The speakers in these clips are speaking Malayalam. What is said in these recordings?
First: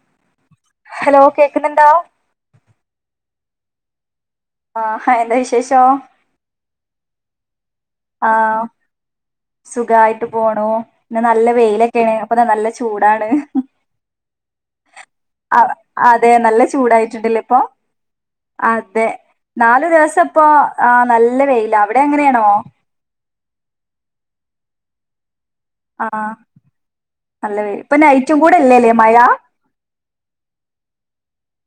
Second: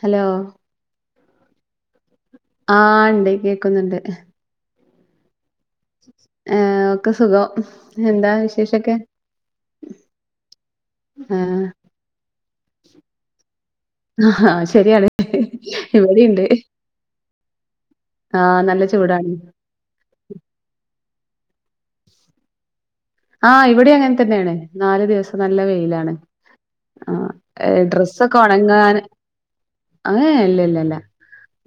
ഹലോ ഹലോ കേക്കുന്നുണ്ടോ ആ ണ്ട് കേക്കുന്നുണ്ട് ആ ഹലോ ആ സുഖം ആ എന്താ വിശേഷൊക്കെ സുഖായിട്ട് പോണു പിന്നെ നല്ല ആഹ് വെയിലൊക്കെയാണ് അപ്പം ദാ നല്ല ചൂടാണ് ഹാ ആ ശരിയാണ് ആ അതെ ഇവിടെയുണ്ട് നല്ല ചൂടായിട്ടുണ്ടല്ലെ ഇപ്പോ ആഹ് നല്ല ആതെ ചൂടാണ് നാല് ദിവസം പ്പോ ആ നല്ല നല്ല വെയിലാ അവിടെ അങ്ങനെയാണോ ആ ഇവിടെ അങ്ങനെ തന്നെയാണ് നാലുദിവസം നല്ല വെയിലാണ് ആഹ് ആ നല്ല വെയിൽ ഇപ്പൊ ഡ്രസ്സ് നൈറ്റും ഒക്കെ കൂടെ ഇല്ലല്ലേ ഒണങ്ങാൻ മഴ അങ്ങനെ അല്ലല്ലല്ല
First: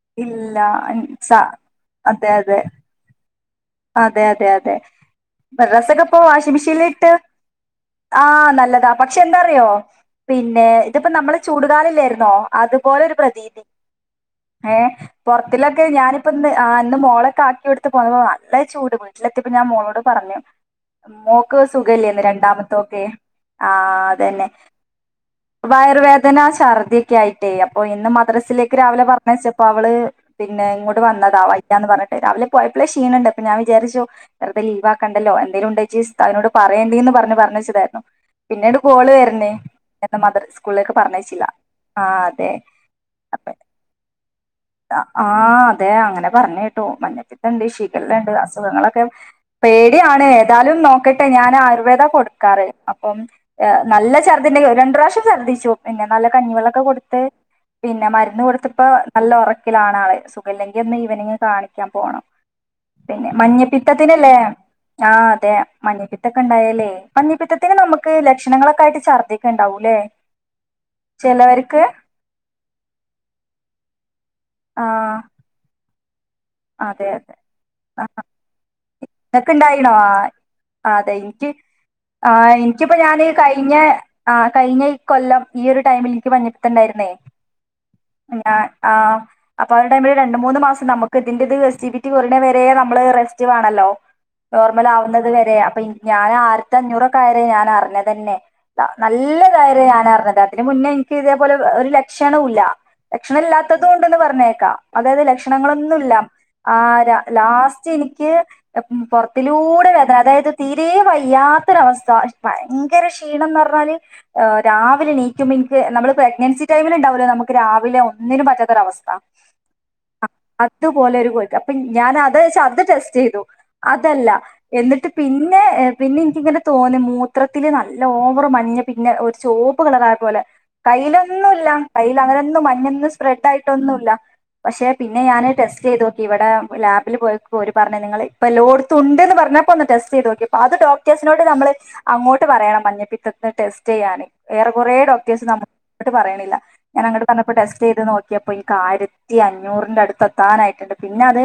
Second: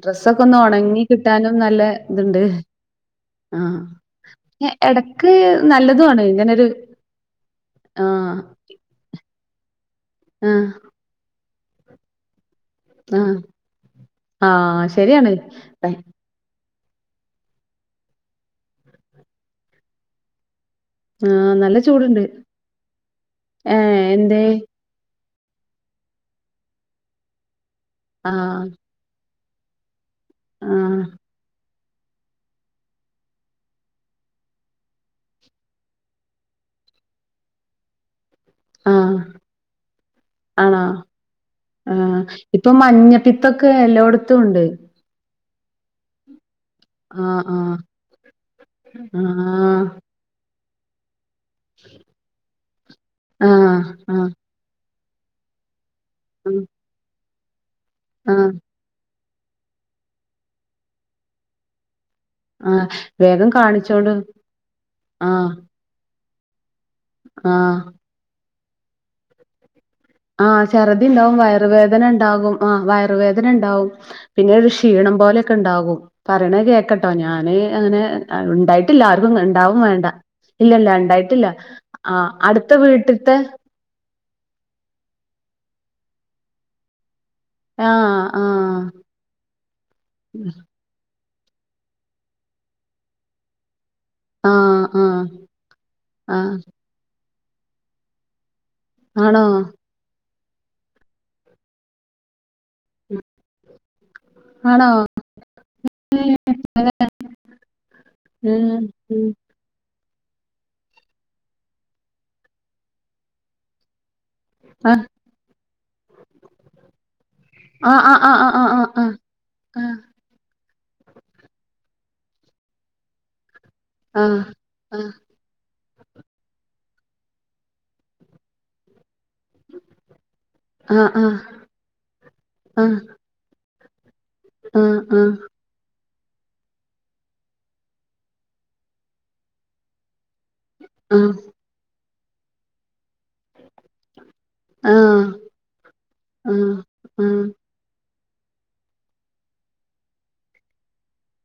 ഡ്രസ്സ് ഒക്കെ ഒന്ന് ഇല്ല ഉം, ഉണങ്ങി സ കിട്ടാനും നല്ല അതെ ഇതുണ്ട് അതെ അതെ അതെ ന്നെ അതെ ഇടയ്ക്ക് ഡ്രസ്സൊക്കെ ഇപ്പൊ നല്ലതുമാണ് വാഷിംഗ് ഇങ്ങനൊരു മെഷീനിൽ ഇട്ട് ആ ആഹ് നല്ലതാ പക്ഷേ എന്താറിയോ പിന്നെ ആഹ് ഇതിപ്പം നമ്മള് ചൂടുകാലം ഇല്ലായിരുന്നോ അതുപോലൊരു ആഹ് പ്രതീതി ഏ ആഹ് ശരിയാണ് പൊറത്തിലൊക്കെ ഞാനിപ്പൊന്ന് ആ ഇന്ന് മോളെ കാക്കിയുടുത്തു പോവാ ത്രയും ചൂട് വീട്ടിലെത്തിയപ്പോൾ ഞാൻ മോളോട് പറഞ്ഞു ആഹ് മോക്ക് നല്ല ചൂടുണ്ട് സുഖയില്ലായിരുന്നു രണ്ടാമത്തോക്കെ ആ ഏഹ് അത് എന്തേ തന്നെ വയറുവേദന ശർദ്ധിക്കായിട്ടേ ഓ ഇന്ന് ആഹ് മദ്രസയിലേക്ക് രാവിലെ പറ ഞ്ഞയച്ചപ്പോ അവള് പിന്നെ ഇങ്ങോട് ആഹ് വന്നതാ വ യ്യാന്ന് പറഞ്ഞിട്ട് രാവിലെ പോയപ്പളേ ശീണം ഇണ്ട് ഞാൻ വിചാരിച്ചു വെറുതെ ലീവ് ആക്കണ്ടല്ലോ എന്തേലും ഉണ്ടെ ജസ്റ്റ്‌ അവനോട് പറയല്ലേന്ന് പറഞ്ഞ് പറഞ്ഞയച്ചതായിരുന്നു. പിന്നീട് ആ കോള് വരണേ എന്താ മദർ ആ സ്കൂളിലേക്ക് പറഞ്ഞയച്ചില്ല ആ ആഹ് അതെ ഇപ്പം അപ്പൊ മഞ്ഞപ്പിത്തൊക്കെ എല്ലായിടത്തും ഉണ്ട് ആ അതെ അങ്ങനെ പറഞ്ഞു [unintelligible] ആഹ് മഞ്ഞപ്പിത്തണ്ട് ആഹ് ശരി [unintelligible] അസുഖങ്ങളൊക്കെ ആഹ് പേടിയാണേ എന്താലും നോക്ക് ഹെ ഞാന് ആയുർവേദ കൊടുക്കാറ് അപ്പം അപ്പം എ ആഹ് നല്ല ആഹ് ഛർദി ഉണ്ടെങ്കിൽ ഒരു രണ്ടുപ്രാവശ്യം ഛർദ്ദിച്ചു പിന്നെ നല്ല ഉം കഞ്ഞിവെള്ളം ഒക്കെ കൊടുത്തു പിന്നെ മരുന്ന് ആഹ് കൊടുത്തപ്പോ നല്ല ഉറക്കിലാണ് അവൻ സുഖയില്ലെങ്കിൽ ഇന്ന് ഈവനിംഗ് കാണിക്കാൻ പോണം ആഹ് പിന്നെ വേഗം കാണിച്ചോണ്ട് മഞ്ഞപ്പിത്തത്തിന് ലെ അ ആഹ് അതെ മഞ്ഞപ്പി- ഇതക്കണ്ടായലെ മഞ്ഞപ്പിത്തത്തിന് ആഹ് നമ്മുക്ക് ലക്ഷണങ്ങളൊക്കെ ആയിട്ട് ഛർദ്ദിക്കും ഉണ്ടാക്കും അല്ലേ ആ ചർദ്ദി ഉണ്ടാവും വയറുവേദന ഇണ്ടാകും ആ വയറുവേദന ഇണ്ടാകും പിന്നെ ഒരു ആ ക്ഷീണം പോലെയൊക്കെ ഉണ്ടാകും പറയുന്ന അതെ കേൾക്കട്ടെ അതെ ഞാന് അങ്ങനെ ഉണ്ടായിട്ടില്ല ആർക്കും നിനക്ക് ഉണ്ടാവും ഉണ്ടായിണോ വെണ്ടാ ആ ഇല്ല അതെ ഉണ്ടായിട്ടില്ല എനിക്ക് ആ ആഹ് അടുത്ത എനിക്കിപ്പോ ഞാന് വീട്ടിത്തെ കഴിഞ്ഞ കഴിഞ്ഞ ഈ കൊല്ലം ഈയൊരു ടൈമില് ഇനിക്ക് മഞ്ഞപ്പിത്തം ഉണ്ടായിരുന്നെ ആഹ് ഉ ണ്ട ആഹ് അ ങ ആ ടൈമിൽ രണ്ടുമൂന്നു മാസം നമുക്ക് ഇതിന്റെ ത് എസ്ഡിപി കുറയുന്നത് വരെ നമ്മള് റസ്റ്റ് വേണമല്ലോ ആഹ് നോർമൽ ആഹ് ആകുന്നത് വരെ ഇ അപ്പ ഞാൻനാ ആഹ് അദ്യത്തെ ആഞ്ഞൂർ ഇക്കാര്യം ഞാൻ അറിഞ്ഞത് തന്നെ നല്ല ആണോ കാര്യമാണ് പറഞ്ഞത് ഇതിനു മുന്നേ എനിക്ക് ഇതുപോലെളള ഒരു ലക്ഷണമില്ല ലക്ഷണം ഇല്ലാത്തതുകൊണ്ട് പറഞ്ഞേക്കാം ആണോ അതായത് ലക്ഷണങ്ങൾ ഒന്നും ഇല്ല ആ ര ലാസ്റ്റ് എനിക്ക് ഉം ഉം പുറത്തിലൂടെ അതായത് തീരെ വയ്യാത്ത ഒരു അവസ്ഥ ഭയങ്കര ക്ഷീണം എന്ന് പറഞ്ഞാൽ ആ രാവിലെ എണീക്കുമ്പഴക്ക് നമ്മൾ പ്രഗ്നൻസി ടൈം ഉണ്ടാകുമല്ലോ നമുക്ക് ആ രാവിലെ ആ ആ ഒന്നിനും ആ പറ്റാത്ത ഒരു ആ ആ ആ ആ ആ ആ ആ ആ ആ ആ ആ ആ ആ അവസ്ഥ അതുപോലൊരു കേഴുക്ക് അപ്പേ ഞാനത് അത് ടെസ്റ്റ് ചെയ്തു അതല്ല എന്നിട്ട് പിന്നെ എ പിന്നെ ഇങ്ങനെ തോന്നെ മൂത്രത്തില് നല്ല ഓവർ മഞ്ഞപിന്നെ ചോപ്പ് കളർ ആയ പോലെ ആ കയ്യിൽ ഒന്നുമില്ല കയ്യില് അങ്ങനെയൊന്നും മഞ്ഞ സ്പ്രെഡ് ആയിട്ടില്ല ട്ടൊന്നുല്ല പക്ഷെ പി അ ഞാന ടെസ്റ്റ് ചെയ്തു ഇവിടെ ലാബിൽ പോയപ്പോ ഓര് പറഞ്ഞ നിങ്ങള് ഇപ്പൊ ലോട്ത്തു ഉണ്ട്ന്ന് പറഞ്ഞപ്പോ ഒന്ന് ടെസ്റ്റ് ചെയ്ത് നോക്കി അത് ഡോക്ടേഴ്സിനോട് നമ്മള് അങ്ങോട്ട് പറയണം മഞ്ഞപ്പി ടെസ്റ്റ് ചെയ്യാന്. ഏറെ കുറേ ഡോക്ടേഴ്സ് നമ്മോട് പറയണില്ല. ഞാനങ്ങട്ട് വന്നപ്പോ ടെസ്റ്റ് ചെയ്ത് നോക് ക്കിയപ്പോ എനിക്ക് ആയിരത്തിഅഞ്ഞൂറ് ന്റെ അടുത്ത് എത്താനായിട്ടുണ്ട് പിന്നെ അത്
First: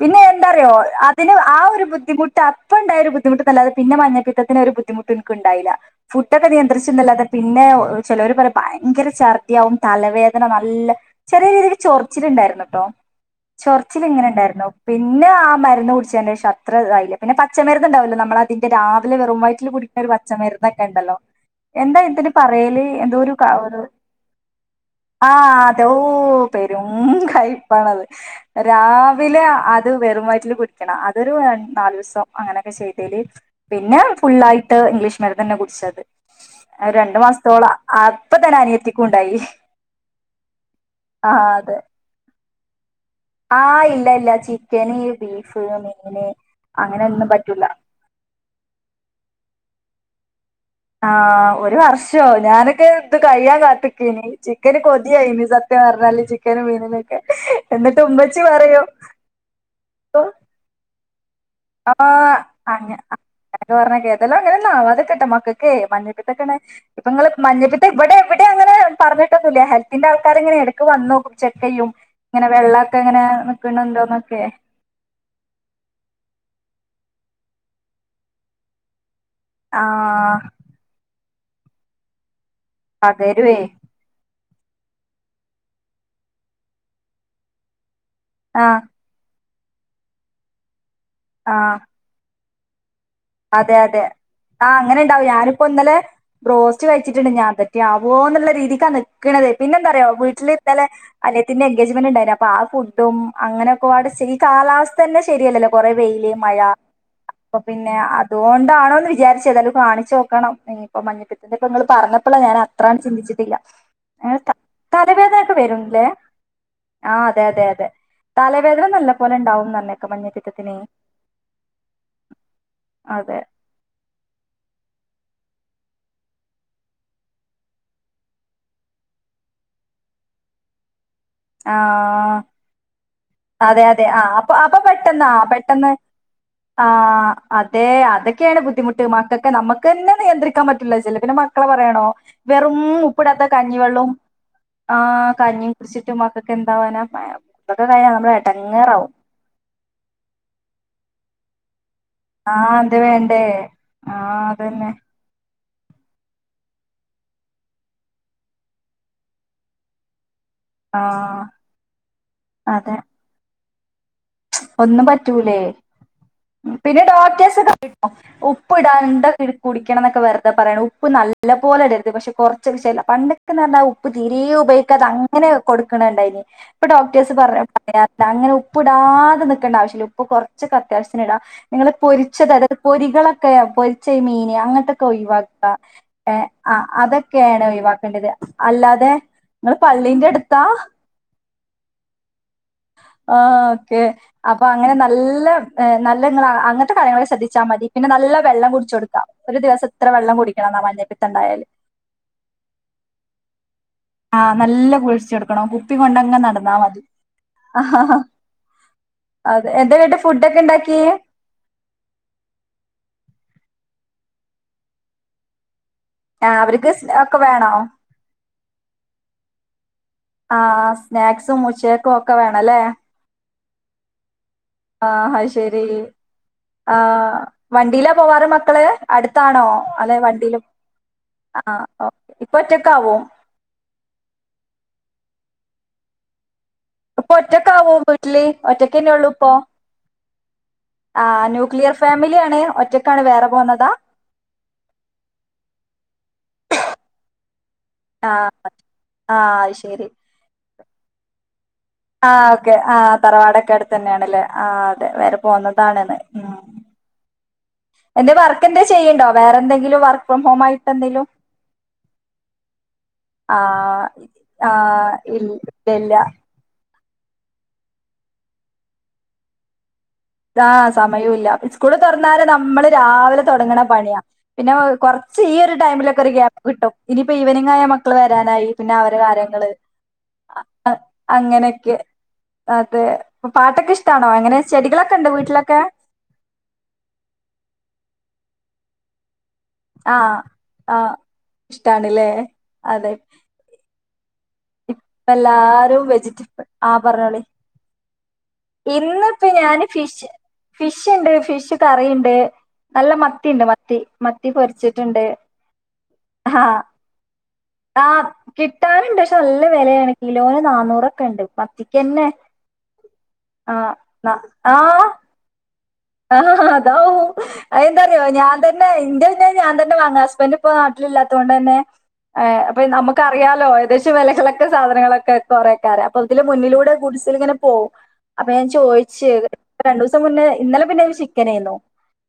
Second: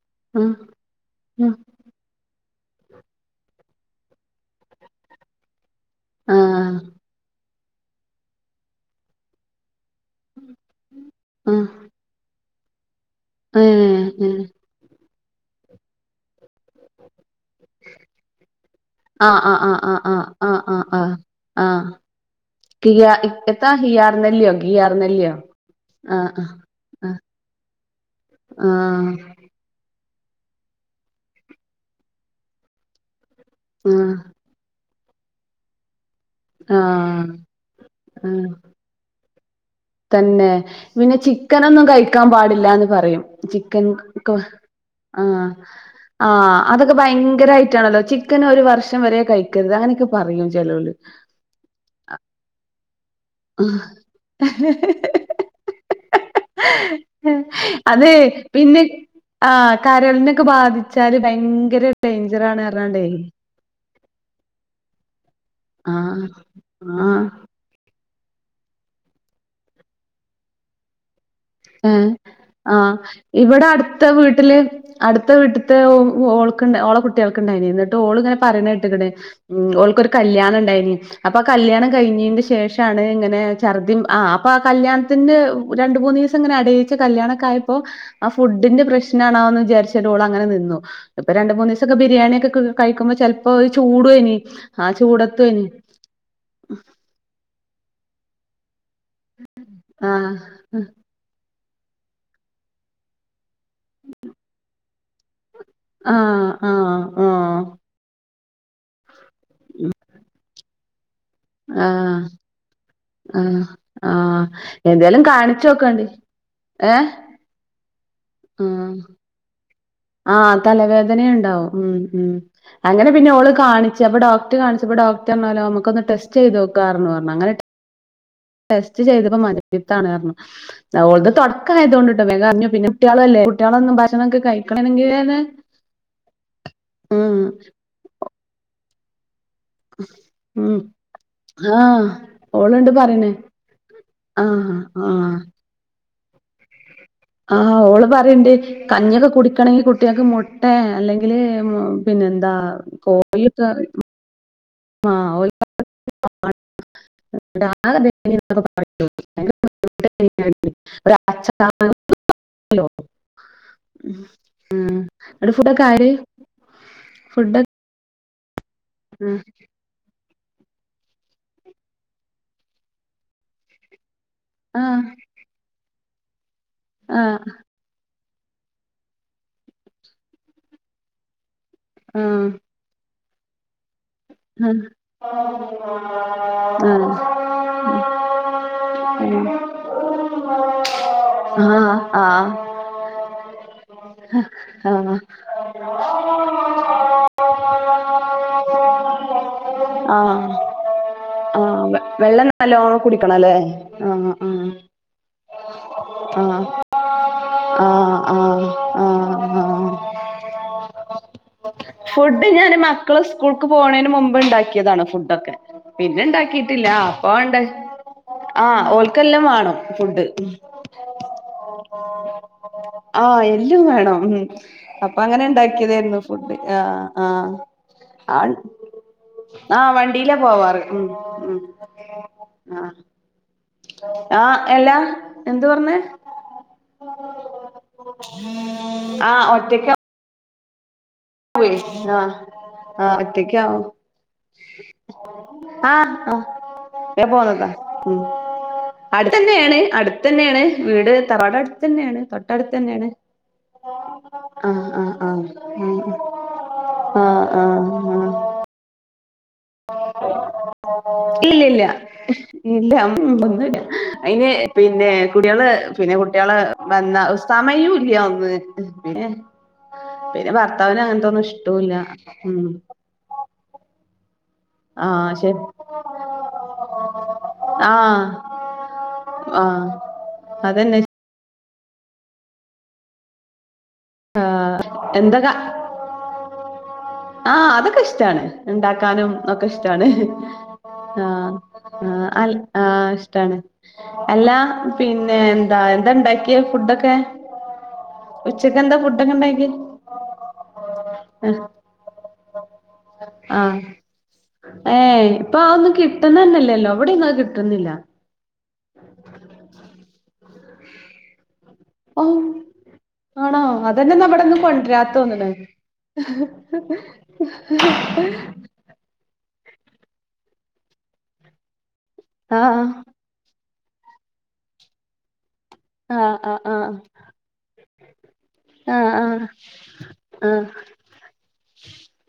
പിന്നെ എന്താറിയോ അതിന് ആ ഒരു ബുദ്ധിമുട്ടാ ഇപ്പ ഉണ്ടായ ഒരു ബുദ്ധിമുട്ട്ന്നെല്ലാതെ പിന്നെ മഞ്ഞപ്പിത്തത്തിന് ഒരു ബുദ്ധിമുട്ട്നിക്കുണ്ടായില്ല ആ ആ ഫുഡോക്കെ നിയന്ത്രിച്ചിന്നെല്ലാതെ പി ന്നെ ചിലോരു പറ ഭയങ്കര ഛർദ്ദിയാകും തലവേദന നല്ല, ചെറിയ ആ രീതിയിൽ ചൊറിച്ചില് ഇണ്ടായിരുന്നു. ട്ടോ ഏ ചൊർച്ചില് ഇങ്ങനെ ഏ ഇണ്ടായിരുന്നു പി പിന്നെ ആ മരുന്ന് കുടിച്ചന്റെഷം അ ത്ര ഇതായില്ല പിന്നെ പച്ചമരുന്ന്ണ്ടാവല്ലോ നമ്മൾ അതിന്റെ രാവിലെ ആ വെറും ആ വയറ്റിൽ ആ ആ കുടിക്കുന്ന ഒരു ആ ആ ആ പച്ചമര്ന്നൊക്കെ ആ ഉണ്ടല്ലോ ആ എന്താ ഇതിന് പറയല് കിയാ എന്തോ ഒരു കാ എത്താ ഹിയാർ നെല്ലിയോ ഗിയാർ ആ നെല്ലിയോ അതേ ഓ ആ ആ പെരും ആ കൈ ആ രാവിലെ അത് വെറും വയറ്റില് കുടിക്കണം അതൊരു ര നാല്സം അങ്ങനെയൊക്കെ ചെയ്തേല് പിന്നെ ഫുള്ളായിട്ട് ഇംഗ്ലീഷ് മരുന്നേന്നെ കുടിച്ചത്. ആ ആ അത് രണ്ടു മാസത്തോളം ആ അപ്പ തന്നെ അനിയത്തിക്കുണ്ടായി തന്നെ പിന്നെ അതെ ചിക്കനൊന്നും കഴിക്കാൻ പാടി ല്ലാന്ന് പറയും ആഹ് ഇല്ല ഇല്ല ചിക്കൻക് ചിക്കന്, ആ ബീഫ്, മീന് ആ അതൊക്കെ അങ്ങനെയൊന്നും പറ്റൂല. ഭയങ്കരയിട്ടാണല്ലോ ചിക്കൻ ഒരു വർഷം വരെ കഴി രുത് അങ്ങനൊക്കെ പറയും ചെലോല് ആ ഒരു വർഷോ ഞാനൊക്കെ ഇത് കയ്യാൻ കാത്ത്ക്കേനി ചിക്കന് കൊതിയായിനി സത്യം പർഞ്ഞാല് ചിക്കനും മീനിനൊക്കെ അത് എന്നിട്ടുമ്മച്ചി പിന്നെ പറയും ച്ചാല് ഭയങ്കര ഡെയ്ഞ്ചറാണർഞ്ഞാണ്ടേ ഏതല്ലോ അങ്ങനെ ഒന്നും ആവാത്ക്കട്ടെ മ [unintelligible] ആഹ് മഞ്ഞപ്പിത്തക്കണ് ആഹ് മഞ്ഞപ്പിത്തം ഇവിടൊക്കെ [unintelligible] ഇവിടെ അങ്ങനെ പറഞ്ഞിട്ടൊന്നുല്ല ഹെൽത്തിൻ്റെ ആൾക്കാരിങ്ങനെ ഇടയ്ക്ക് വന്നോക്കും ആഹ് ഇവിടെ അടുത്ത നിക്കണുണ്ടോന്നൊക്കെ വീട്ടില് അടുത്ത വീട്ടിത്തെ ഓൾ [unintelligible] ഓളെ കുട്ടികൾക്ക് ഇണ്ടായിനു ന്നിട്ട് ഓള് ഇങ്ങനെ പറയിന്ന കേട്ട്ക്കണ് ഓൾക്കൊരു ആഹ് കല്യാണണ്ടെയിനു അപ്പോ കല്യാണം കയ്ഞ്ഞീഞ്ഞേഷ് ശേഷാണ് ഇങ്ങനെ പകരുവേ ശർദ്ദിം ആഹ് [unintelligible] ആഹ് കല്യാണത്തിൻ്റെ രണ്ട് മൂന്ന് സങ്ങനെ അടീച്ച് കല്യാണൊക്കെ ആയപ്പോ ആ ആഹ് ഫുഡിൻ്റെ പ്രശ്നാണോന്ന് ചാര്ചാണ്ട് ഓളങ്ങനെ നിന്നു ഇപ്പൊ രണ്ട് ആഹ് മൂന്നിസൊക്കെ ബിരിയാണിക്കെ ക്ക് കയികുമ്പ അതെ അതെ ആ അങ്ങനെണ്ടാകും ഞാനിപ്പോ ചൂടത്വേനി ഇന്നലെ ബ്രോസ്റ്റ് കഴിച്ചിട്ടുണ്ട് [unintelligible] ആവോന്നുള്ള രീതിക്കാ നിക്കണത് [unintelligible] പിന്നെന്താറിയോ ആഹ് വീട്ടില് ന്നലെ അനിയത്തി പിന്നെ എങ്കേജ്മെൻ്റ് ഇണ്ടായിന് അപ്പോ ആ ഫുഡും അങ്ങനെ [unintelligible] ഈ കാലാവസ്ഥ തന്നെ ശരിയല്ലല്ലോ കൊറേ വെയില് ആഹ് മഴ ആഹ് അപ്പൊ ആഹ് പിന്നെ അത് കൊണ്ടാണോന്നു വിചാരിച്ച് ഏതായാലും ഒന്നു കാണിച്ചു നോക്കണം. [unintelligible] ഇതൊക്കെ ഇങ്ങള് ആഹ് പറഞ്ഞപ്പോളാ ഞാനത്ര ആഹ് ആഹ് എന്തായാലും തലവേദനൊക്കെ കാണിച്ചോക്ക് കൊണ്ടീ ങ്ങേ തേ തലവേദന നല്ലപോലെ ഇണ്ടാവും ന്ന് പറഞ്ഞ് ആഹ് തലവേദനയും ഉണ്ടാകും ഉം ഉം അങ്ങനെ പിന്നെ അതെ ഓള് കാണിച്ച് അപ്പൊ ഡോക്ടറെ കാണിച്ചപ്പോ ഡോക്ട ട്ടെന്നാലോ നമുക്കൊന്നു ടെസ്റ്റ് ചെയ്തൊക്കാ പറഞ്ഞു അങ്ങനെ ടെസ്റ്റ് ചെയ്തപ്പോ മഞ്ഞപ്പിത്താന്നു പറഞ്ഞു ഓൾടത് ആ തുടക്കായതുകൊണ്ട്ട്ടാ വേഗം അറിഞ്ഞേ പിന്നെ കുട്ട്യാളല്ലേ കുട്ട്യോളൊന്നും ഭക്ഷണക്കെ കഴി പെട്ടന്നാ പെട്ടന്ന് ആഹ് ഉം അതെ അതൊക്കെയാണ്‌ ബുദ്ധിമുട്ട് മക്കൾ ക്ക നമ്മക്ക്ന്നെ നിയന്ത്രിക്കാൻ ഉം പറ്റണില്ലാ ചെലപ്പോ പിന്നെ മക്കളെ ആഹ് പറയണോ വേറെ ഓള്ണ്ട് ഒന്നും പറയ്ണ് ഉപ്പിടാതെ കഞ്ഞിവെള്ളവും ആഹ് ആ കഞ്ഞി കുടിച്ച് മക്കൾക്ക് എന്താവാനാ. ആ ഇതൊക്കെ ഓൾ കഴിഞ്ഞാൽ പറ നമ്മൾ ർണ്ട് എടങ്ങേറാവും കഞ്ഞി ഒക്കെ കുടിക്കണങ്കി കുട്ട്യാൾക്ക് മുട്ടെ അല്ലെ അലെമുൽ ആഹ് അത് വേണ്ടേ ആഹ് പിന്നെ [unintelligible] [unintelligible] ആഹ് അതെ [unintelligible] ഒന്നും അവിടെ പറ്റൂലെ ഫുഡൊക്കെ ആര് പിന്നെ ഫുഡ് ഡോക്ട്ടേഴ്‌സ് ഒക്കെ [unintelligible] ഓ ഉപ്പിടാണ്ട കുടിക്കണന്നൊക്കെ പറ പറയ്ണ് ഉപ്പ്‌ നല്ല പോലെ ഇടരുത് പക്ഷെ കൊറച്ചല വ്ശ്യയല പണ്ടൊക്കെ ന്ന് പറഞ്ഞാ ഉപ്പ്‌ തീരെ ആഹ് ഉപയോഗിക്കാതെ അങ്ങനെ കൊടു ക്കണണ്ടയ്ൻ ഇപ്പൊ ഡോക്ടേയ്സ് ആഹ് പറന് പറയാ അങ്ങനെ ഉപ്പിട ടാതെ നിക്കണ്ട ആവിശ്യല്ല ഉപ്പ് കൊറച്ചൊക്കെ അത്യാവിശ്യത്തിന് ഇടാ നിങ്ങള് പൊരിച്ച ആഹ് തരം പൊരികളാ ക്കയാ പൊരി ച്ചെമീൻ ആഹ് അങ്ങനത്തൊക്കെ ഒഴിവാക്കാ ഹേ ആഹ് ആഹ് അതൊക്കേണ് ഒഴിവാക്കേണ്ടത് അല്ലാതെ നിങ്ങള് പള്ളിന്റെ എടുത്താ ആഹ് ആഹ് [unintelligible] യെ അപ്പൊ അങ്ങനെ നല്ല നല്ല നിങ്ങൾ അങ്ങൻത്തെ കാര്യങ്ങൾ ശ്രദ്ദിച്ചാമതി പിന്നെ നല്ല വെള്ളം കുടിച്ചൊട്ക്ക ഒരു ദിവസം ഇത്ര വെള്ളം കുടിക്കണന്നാ മഞ്ഞപിത്ത ഔ വെള്ളം നല്ലോണ കുടിക്കണലേ ആഹ് നല്ല കുഴിച്ചിട കുടിക്കണം കുപ്പി കൊണ്ടങ്ങനെ ആഹ് നടന്നാമതി ആ ആ ആഹ് ആഹ് ആഹ് ആഹ് അതെ ആഹ് എന്തേ ഇന്നിട്ട് ഫുഡ് ഒക്കെ ഇണ്ടാക്കി ഫുഡ്‌ ഞാൻ മക്കൾ സ്കൂൾക്ക് പോണേന്റെ മുൻപ് ഇണ്ടാക്കിയതാണ് ഫുഡൊക്കെ പിന്നെ ആഹ് ഇണ്ടാക്കീട്ടില്ല അവർക്ക് സ് ഒക്കെ അപാണ്ട് വേണോ? ആ ഓല്ക് അതെല്ലാം വേണം ഫുഡ് ആഹ് സ്നാക്സും ഉച്ചേക്കും ഒക്കെ വേണല്ലേ ആഹ് എല്ലും വേണം ഹ് ഹ് അപ്പങ്ങനെ ഇ ണ്ടാക്കിയേ തേര് ന്നു ഫുഡ് ആ ആഹ് ആഹ് വണ്ടീലാ പോവാറ് ആഹ് മക്കള് അട്ത്താണോ ആഹ് അതെ വണ്ടിയിലാ വണ്ടീല് പോവാറ് ഉം ഉം അഹ ആ ഒ ഇപ്പൊറ്റക്കാവോ ആ പ എല്ലാ എന്ത് പറ്ഞ്ഞെ അപ്പൊ ഒറ്റക്കാവോ വീട്ടില് ഒറ്റെങ്ങന്നെള്ളു ഇപ്പൊ ആ പോയി ന്യൂക്ലിയർ ആ ഫാമിലിയാണ് ആ ഒറ്റക്കാണ് വേറെ ഒറ്റക്കാവുണ് പോന്നതാ ആ [unintelligible] ഉം ആ ആ അത് അടുത്തന്നേണ് ശരി അടുത്തന്നേണ് വീട് തറവാടടു ആ ഓക്കേ ആ തറവാടൊക്കാടുതന്നെണല്ലേ ആ അതെ വേറെപ്പൊ ഒന്നും താണെന്ന് ആ ആ ആ ചെയ്യൂണ്ടോ ഓ ഇല്ല്യല്ല ഇല്ല ഇല്ല്യ മ്മ് ഒ ആ ഒന്നൂല്ല അയ്ന് ആ പിന്നെ കുട്യേളില് ഇല്ല ഇല്ല പിന്നെ കുട്ട്യോ ള് വന്ന സമയുല്ല്യ ഒന്ന് പിന്നെ പിന്നെ ത്താ ഭർത്താവിന് അങ്ങനത്തൊന്നും സമയമില്ല മിസ്സ്‌ ഇഷ്ടൂല്ല കോൾ തൊർന്നാല് ഉം നമ്മള് രാവിലെ പണ്യ ആഹ് പിന്നോകൊർച്ചു ഈ ശരി ഒരു ടൈമിലൊക്കൊരു ഗ്യാപ് കിട്ടും ഇനീപ്പോ ഈവെനിങ്ങായ മക്കള് ആഹ് വരാനായി പിന്നെ അവരെ കാര്യങ്ങള് ആഹ് അ അതന്നെ അങ്ങനെ ക്ക് അതെ പാട്ടൊക്കെഷ് ട്ടാണോ എങ്ങനെ ചെടികളൊക് ക്കൊണ്ടോ വീട്ടിലൊക്കെ ആ അതൊക്കെഷ്ടാണ് ണ്ടാക്കാനും അതൊക്കെഷ്ടാണ് ആഹ് ആഹ് ആ ആ ഇഷ്ടാണ്ല്ലേ അല്ല ആ അതെ ഇപ്പ ഇഷ്ടാണ് അല്ലാ പിന്നെ എന്താ എല്ലാരും എന്താണ്ടാക്കിയെ ഫുഡോക്കെ ഇന്ന്പ്പൊ ഞാന് ഫിഷ് ഫിഷ്ണ്ട് ഫിഷ്ക ണ്ട് നല്ല മത്തിണ്ട് ആഹ് മത്തി മത്തി പൊരിച്ചിട്ട് ണ്ട് ഏഹ് ഇപ്പൊ അതൊന്നും ആ കിട്ടുന്നന്നെല്ലല്ലോ ഇവിടെയൊന്നും അത് കിട്ടുന്നില്ല ആ കിട്ടാറുണ്ട് പക്ഷെ നല്ല വെലേണ് കിലോന് നാന്നൂറോക്കേണ്ട് പ ചിക്കെന്നെ ആ അതന്നെ ന്നബടെന്ന് കൊണ്ട്രാതോ ന്ന്ണ്‌ ആഹാ താവും അയെന്താഞാന്തന്നെ ഇന്റെന്നെ ഞാന്തന്നെ വാങ്ങാ ഹസ്ബന്റ് പ്പൊ നാട്ടിലില്ലാത്തത് കൊണ്ടെന്നെ അയെ ആഹ് അപ്പൊയ് നമുക്കറിയാലോ എത് ദശ വെലകളൊക്കെ സാധനങ്ങളൊക്കെ കെറെക്കാര് അപ്പം ആഹ് അതില് ആഹ് മുന്നിലുടെ കുടിസിലിങ്ങനെ പോവും അപ്പം ഞാൻ ആഹ് ചോദിച്ചു രണ്ട് ദിവസം മുന്നേ ആഹ് ഇന്ന ചിക്കനായിരുന്നോ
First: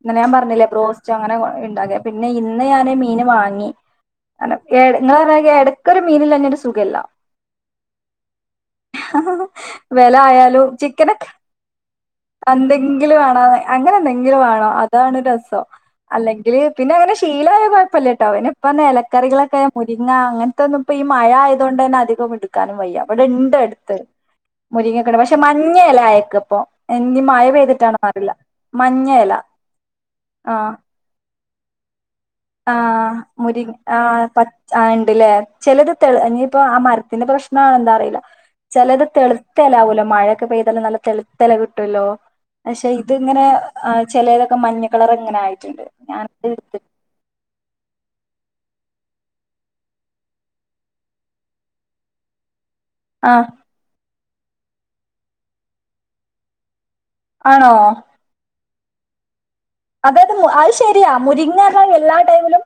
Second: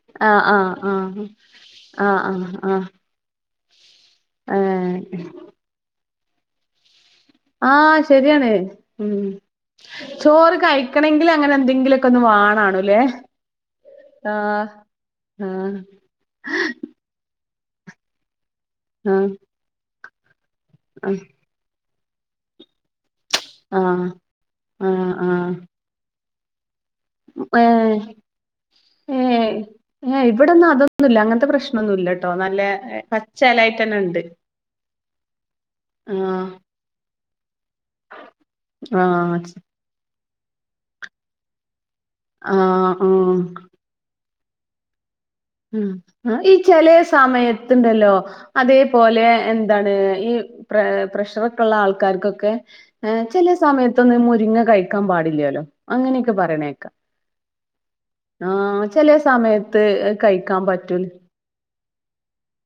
ഇന്നലെ ഞാൻ ആഹ് പറഞ്ഞില്ലെ ആഹ് ആഹ് ബ്രോസ്‌റ്റ് ആഹ് അങ്ങനെ ഉണ്ടാക്കി ആഹ് പിന്നെ ആഹ് ഇന്ന് ആഹ് ആഹ് ഞാന് മിന് പനി അണ്ട് എട ഇന്നലെ ഏഹ് വരുകയാണെ എടക് ഇതില് അല്ലേല് സുഖയില്ല ആ ശരിയാണ് ഉം വെല ചോറ് ആയാലും ചിക്കനൊക്കെ കഴിക്കണെങ്കില് അങ്ങനെ എന്തെങ്കില് ഒക്കെ ഒന്ന് വേണണുല്ലെ? ആ അങ്ങനെ എന്നെങ്കിലും വേണം അതാണ് രസം ആഹ് അല്ലെങ്കില് പിന്നെ അങ്ങനെ ശീലം കെഴപ്പയില്ലട്ടോ ഇപ്പന്ന് ആഹ് ഇലകറികൾ ഒക്കെ ങ്ങ ങ്ങെ ഇപ്പ ഒന്നു ഇപ്പം ഈ മഴ ആയത് കൊണ്ട് തന്നെ ഇപ്പം ഇടുക്കാനും വയ്യ ഇവിടെ ഉണ്ട് അടുത്ത് ആഹ് ആഹ് മുരിങ്ങകട പക്ഷെ ആഹ് മഞ്ഞയില ആയേക്ക് ഒ എന്നിയി മഴ പെയ്തിട്ട് ഉം ഇവിടെ ആ അതെന്നുമില്ല അങ്ങനെത്തെ അതന്നുയില്ല ആ മുരി ആ പച്ച ആ ഇല്ലെ ചിലത് ആഹ് തിളങ്ങിപ്പോ ആ മര പിന്നെ പ്രശ്ന എന്താണെന്ന് അറിയില്ല ചിലത് ആഹ് തളിർത്തയില ആവുമല്ലോ മഴ ഇപ്പ പെയ്തല്ലോ നല്ല തളിർത്തയില ഹലോ ആഹ് പക്ഷെ ഇത് ആഹ് ഇങ്ങനെ ആ ചില മഞ്ഞകളറ് ഉം ഈ ചെലെ സ തുണ്ടല്ലോ അതെ പോലെ എന്താണ് ഈ പ്ര പ്രഷറക്കെ ഉള്ള ആൾകാർക്ക് ഒക്കെ ഏ ആ വെച്ചാല് സമയത്ത ഒന്ന് ങ്ങകഴിക്കാൻ പാടില്ലല്ലോ അങ്ങനെ യെക്കെ പറയുന്നത് കേക്കാം. ആണോ ആ ചില സമയത്ത് അതേ അത് മു കഴിക്കാൻ അത് പറ്റൂല ശരിയ മുരിങ്ങ ആ എല്ലാ ടൈയിമിലും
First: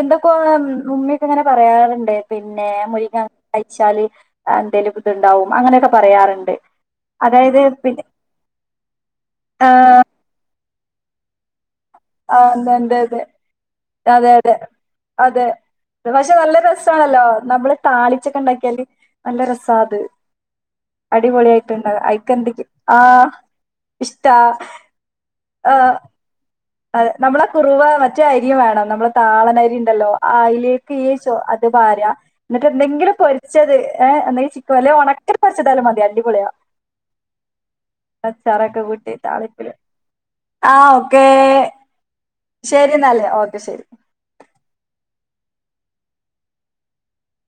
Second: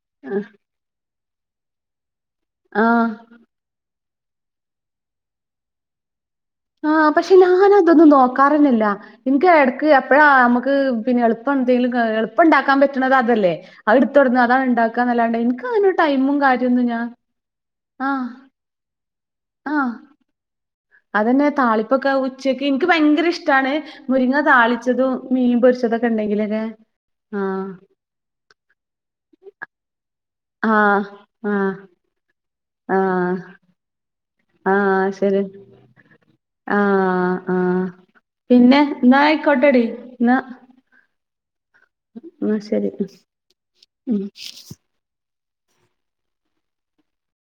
എന്തൊക്കെയാണ് മുന്നിൽ അങ്ങനെ പറയാറ്ണ്ട് പിന്നെ ആഹ് മുരിങ്ങ കയിച്ചാല് എന്തേലു ഒക്കെ ഇതുണ്ടാവും അങ്ങനൊക്കെ പറയാറ് ആഹ് പക്ഷെ ഞാനതൊന്നും നോക്കാറന്നെല്ല ഇൻക്ക് എടക്ക് എപ്പഴാ അമ് ക്ക് പിന്നെ എളുപ്പം ത്തിൽ കാ എളുപ്പ ഇണ്ടാക്കാൻ അതെ പറ്റ്ണത് അതല്ലേ അതെ അഅ്ഇട്ത്തൊട്ന്ന് അതെ അതാ ഇണ്ടാക്കാന്നല്ലാണ്ടെ അതെ എൻക്കയ്ന് പക്ഷെ ടൈമും നല്ല കാര്യേന്നും ഞാൻ രസമാണല്ലോ നമ്മള് ആഹ് താളിച്ചൊക്കെ ഉണ്ടാക്കിയാല് നല്ല രസാ ആഹ് അത് അതന്നെ അടിപൊളിയായിട്ടുണ്ടാവും താളിപ്പൊക്കെ അയിക്ക് ഉച്ചക്ക് എന്തൊക്കെ ഇൻക്ക് ആ ഭയങ്കര ഇഷ്ടാണ് ഇഷ്ടാ മുരിങ്ങ താളിച്ചതും മീൻ പൊരിച്ചതൊക്കെ ഇണ്ടങ്കിലൊക അതെ നമ്മള കുറുവ മറ്റെ അരിയും വേണം നമ്മളെ താളനര് രിണ്ടല്ലോ അയിലേക്ക് ആഹ് ഈ ചോ അത് ആഹ് പാരാ ന്നട്ട് എന്തെങ്കിലും ആഹ് പൊരിച്ചത് ഏ ഒന്നെങ്കി ചിക്കം അല്ലെയോ ആഹ് ഒണക്കല് ശരി പൊരിച്ചതായാലും മതി അടിപൊളിയാ ആഹ് ആഹ് പിന്നെ അച്ചാറൊക്കെ കൂട്ടി എന്നാ താളിപ്പില് ആയിക്കോട്ടെടി എന്നാ ആഹ് ക്കേ ശരി എന്നാല് ഓക്കെ ശരി ഉം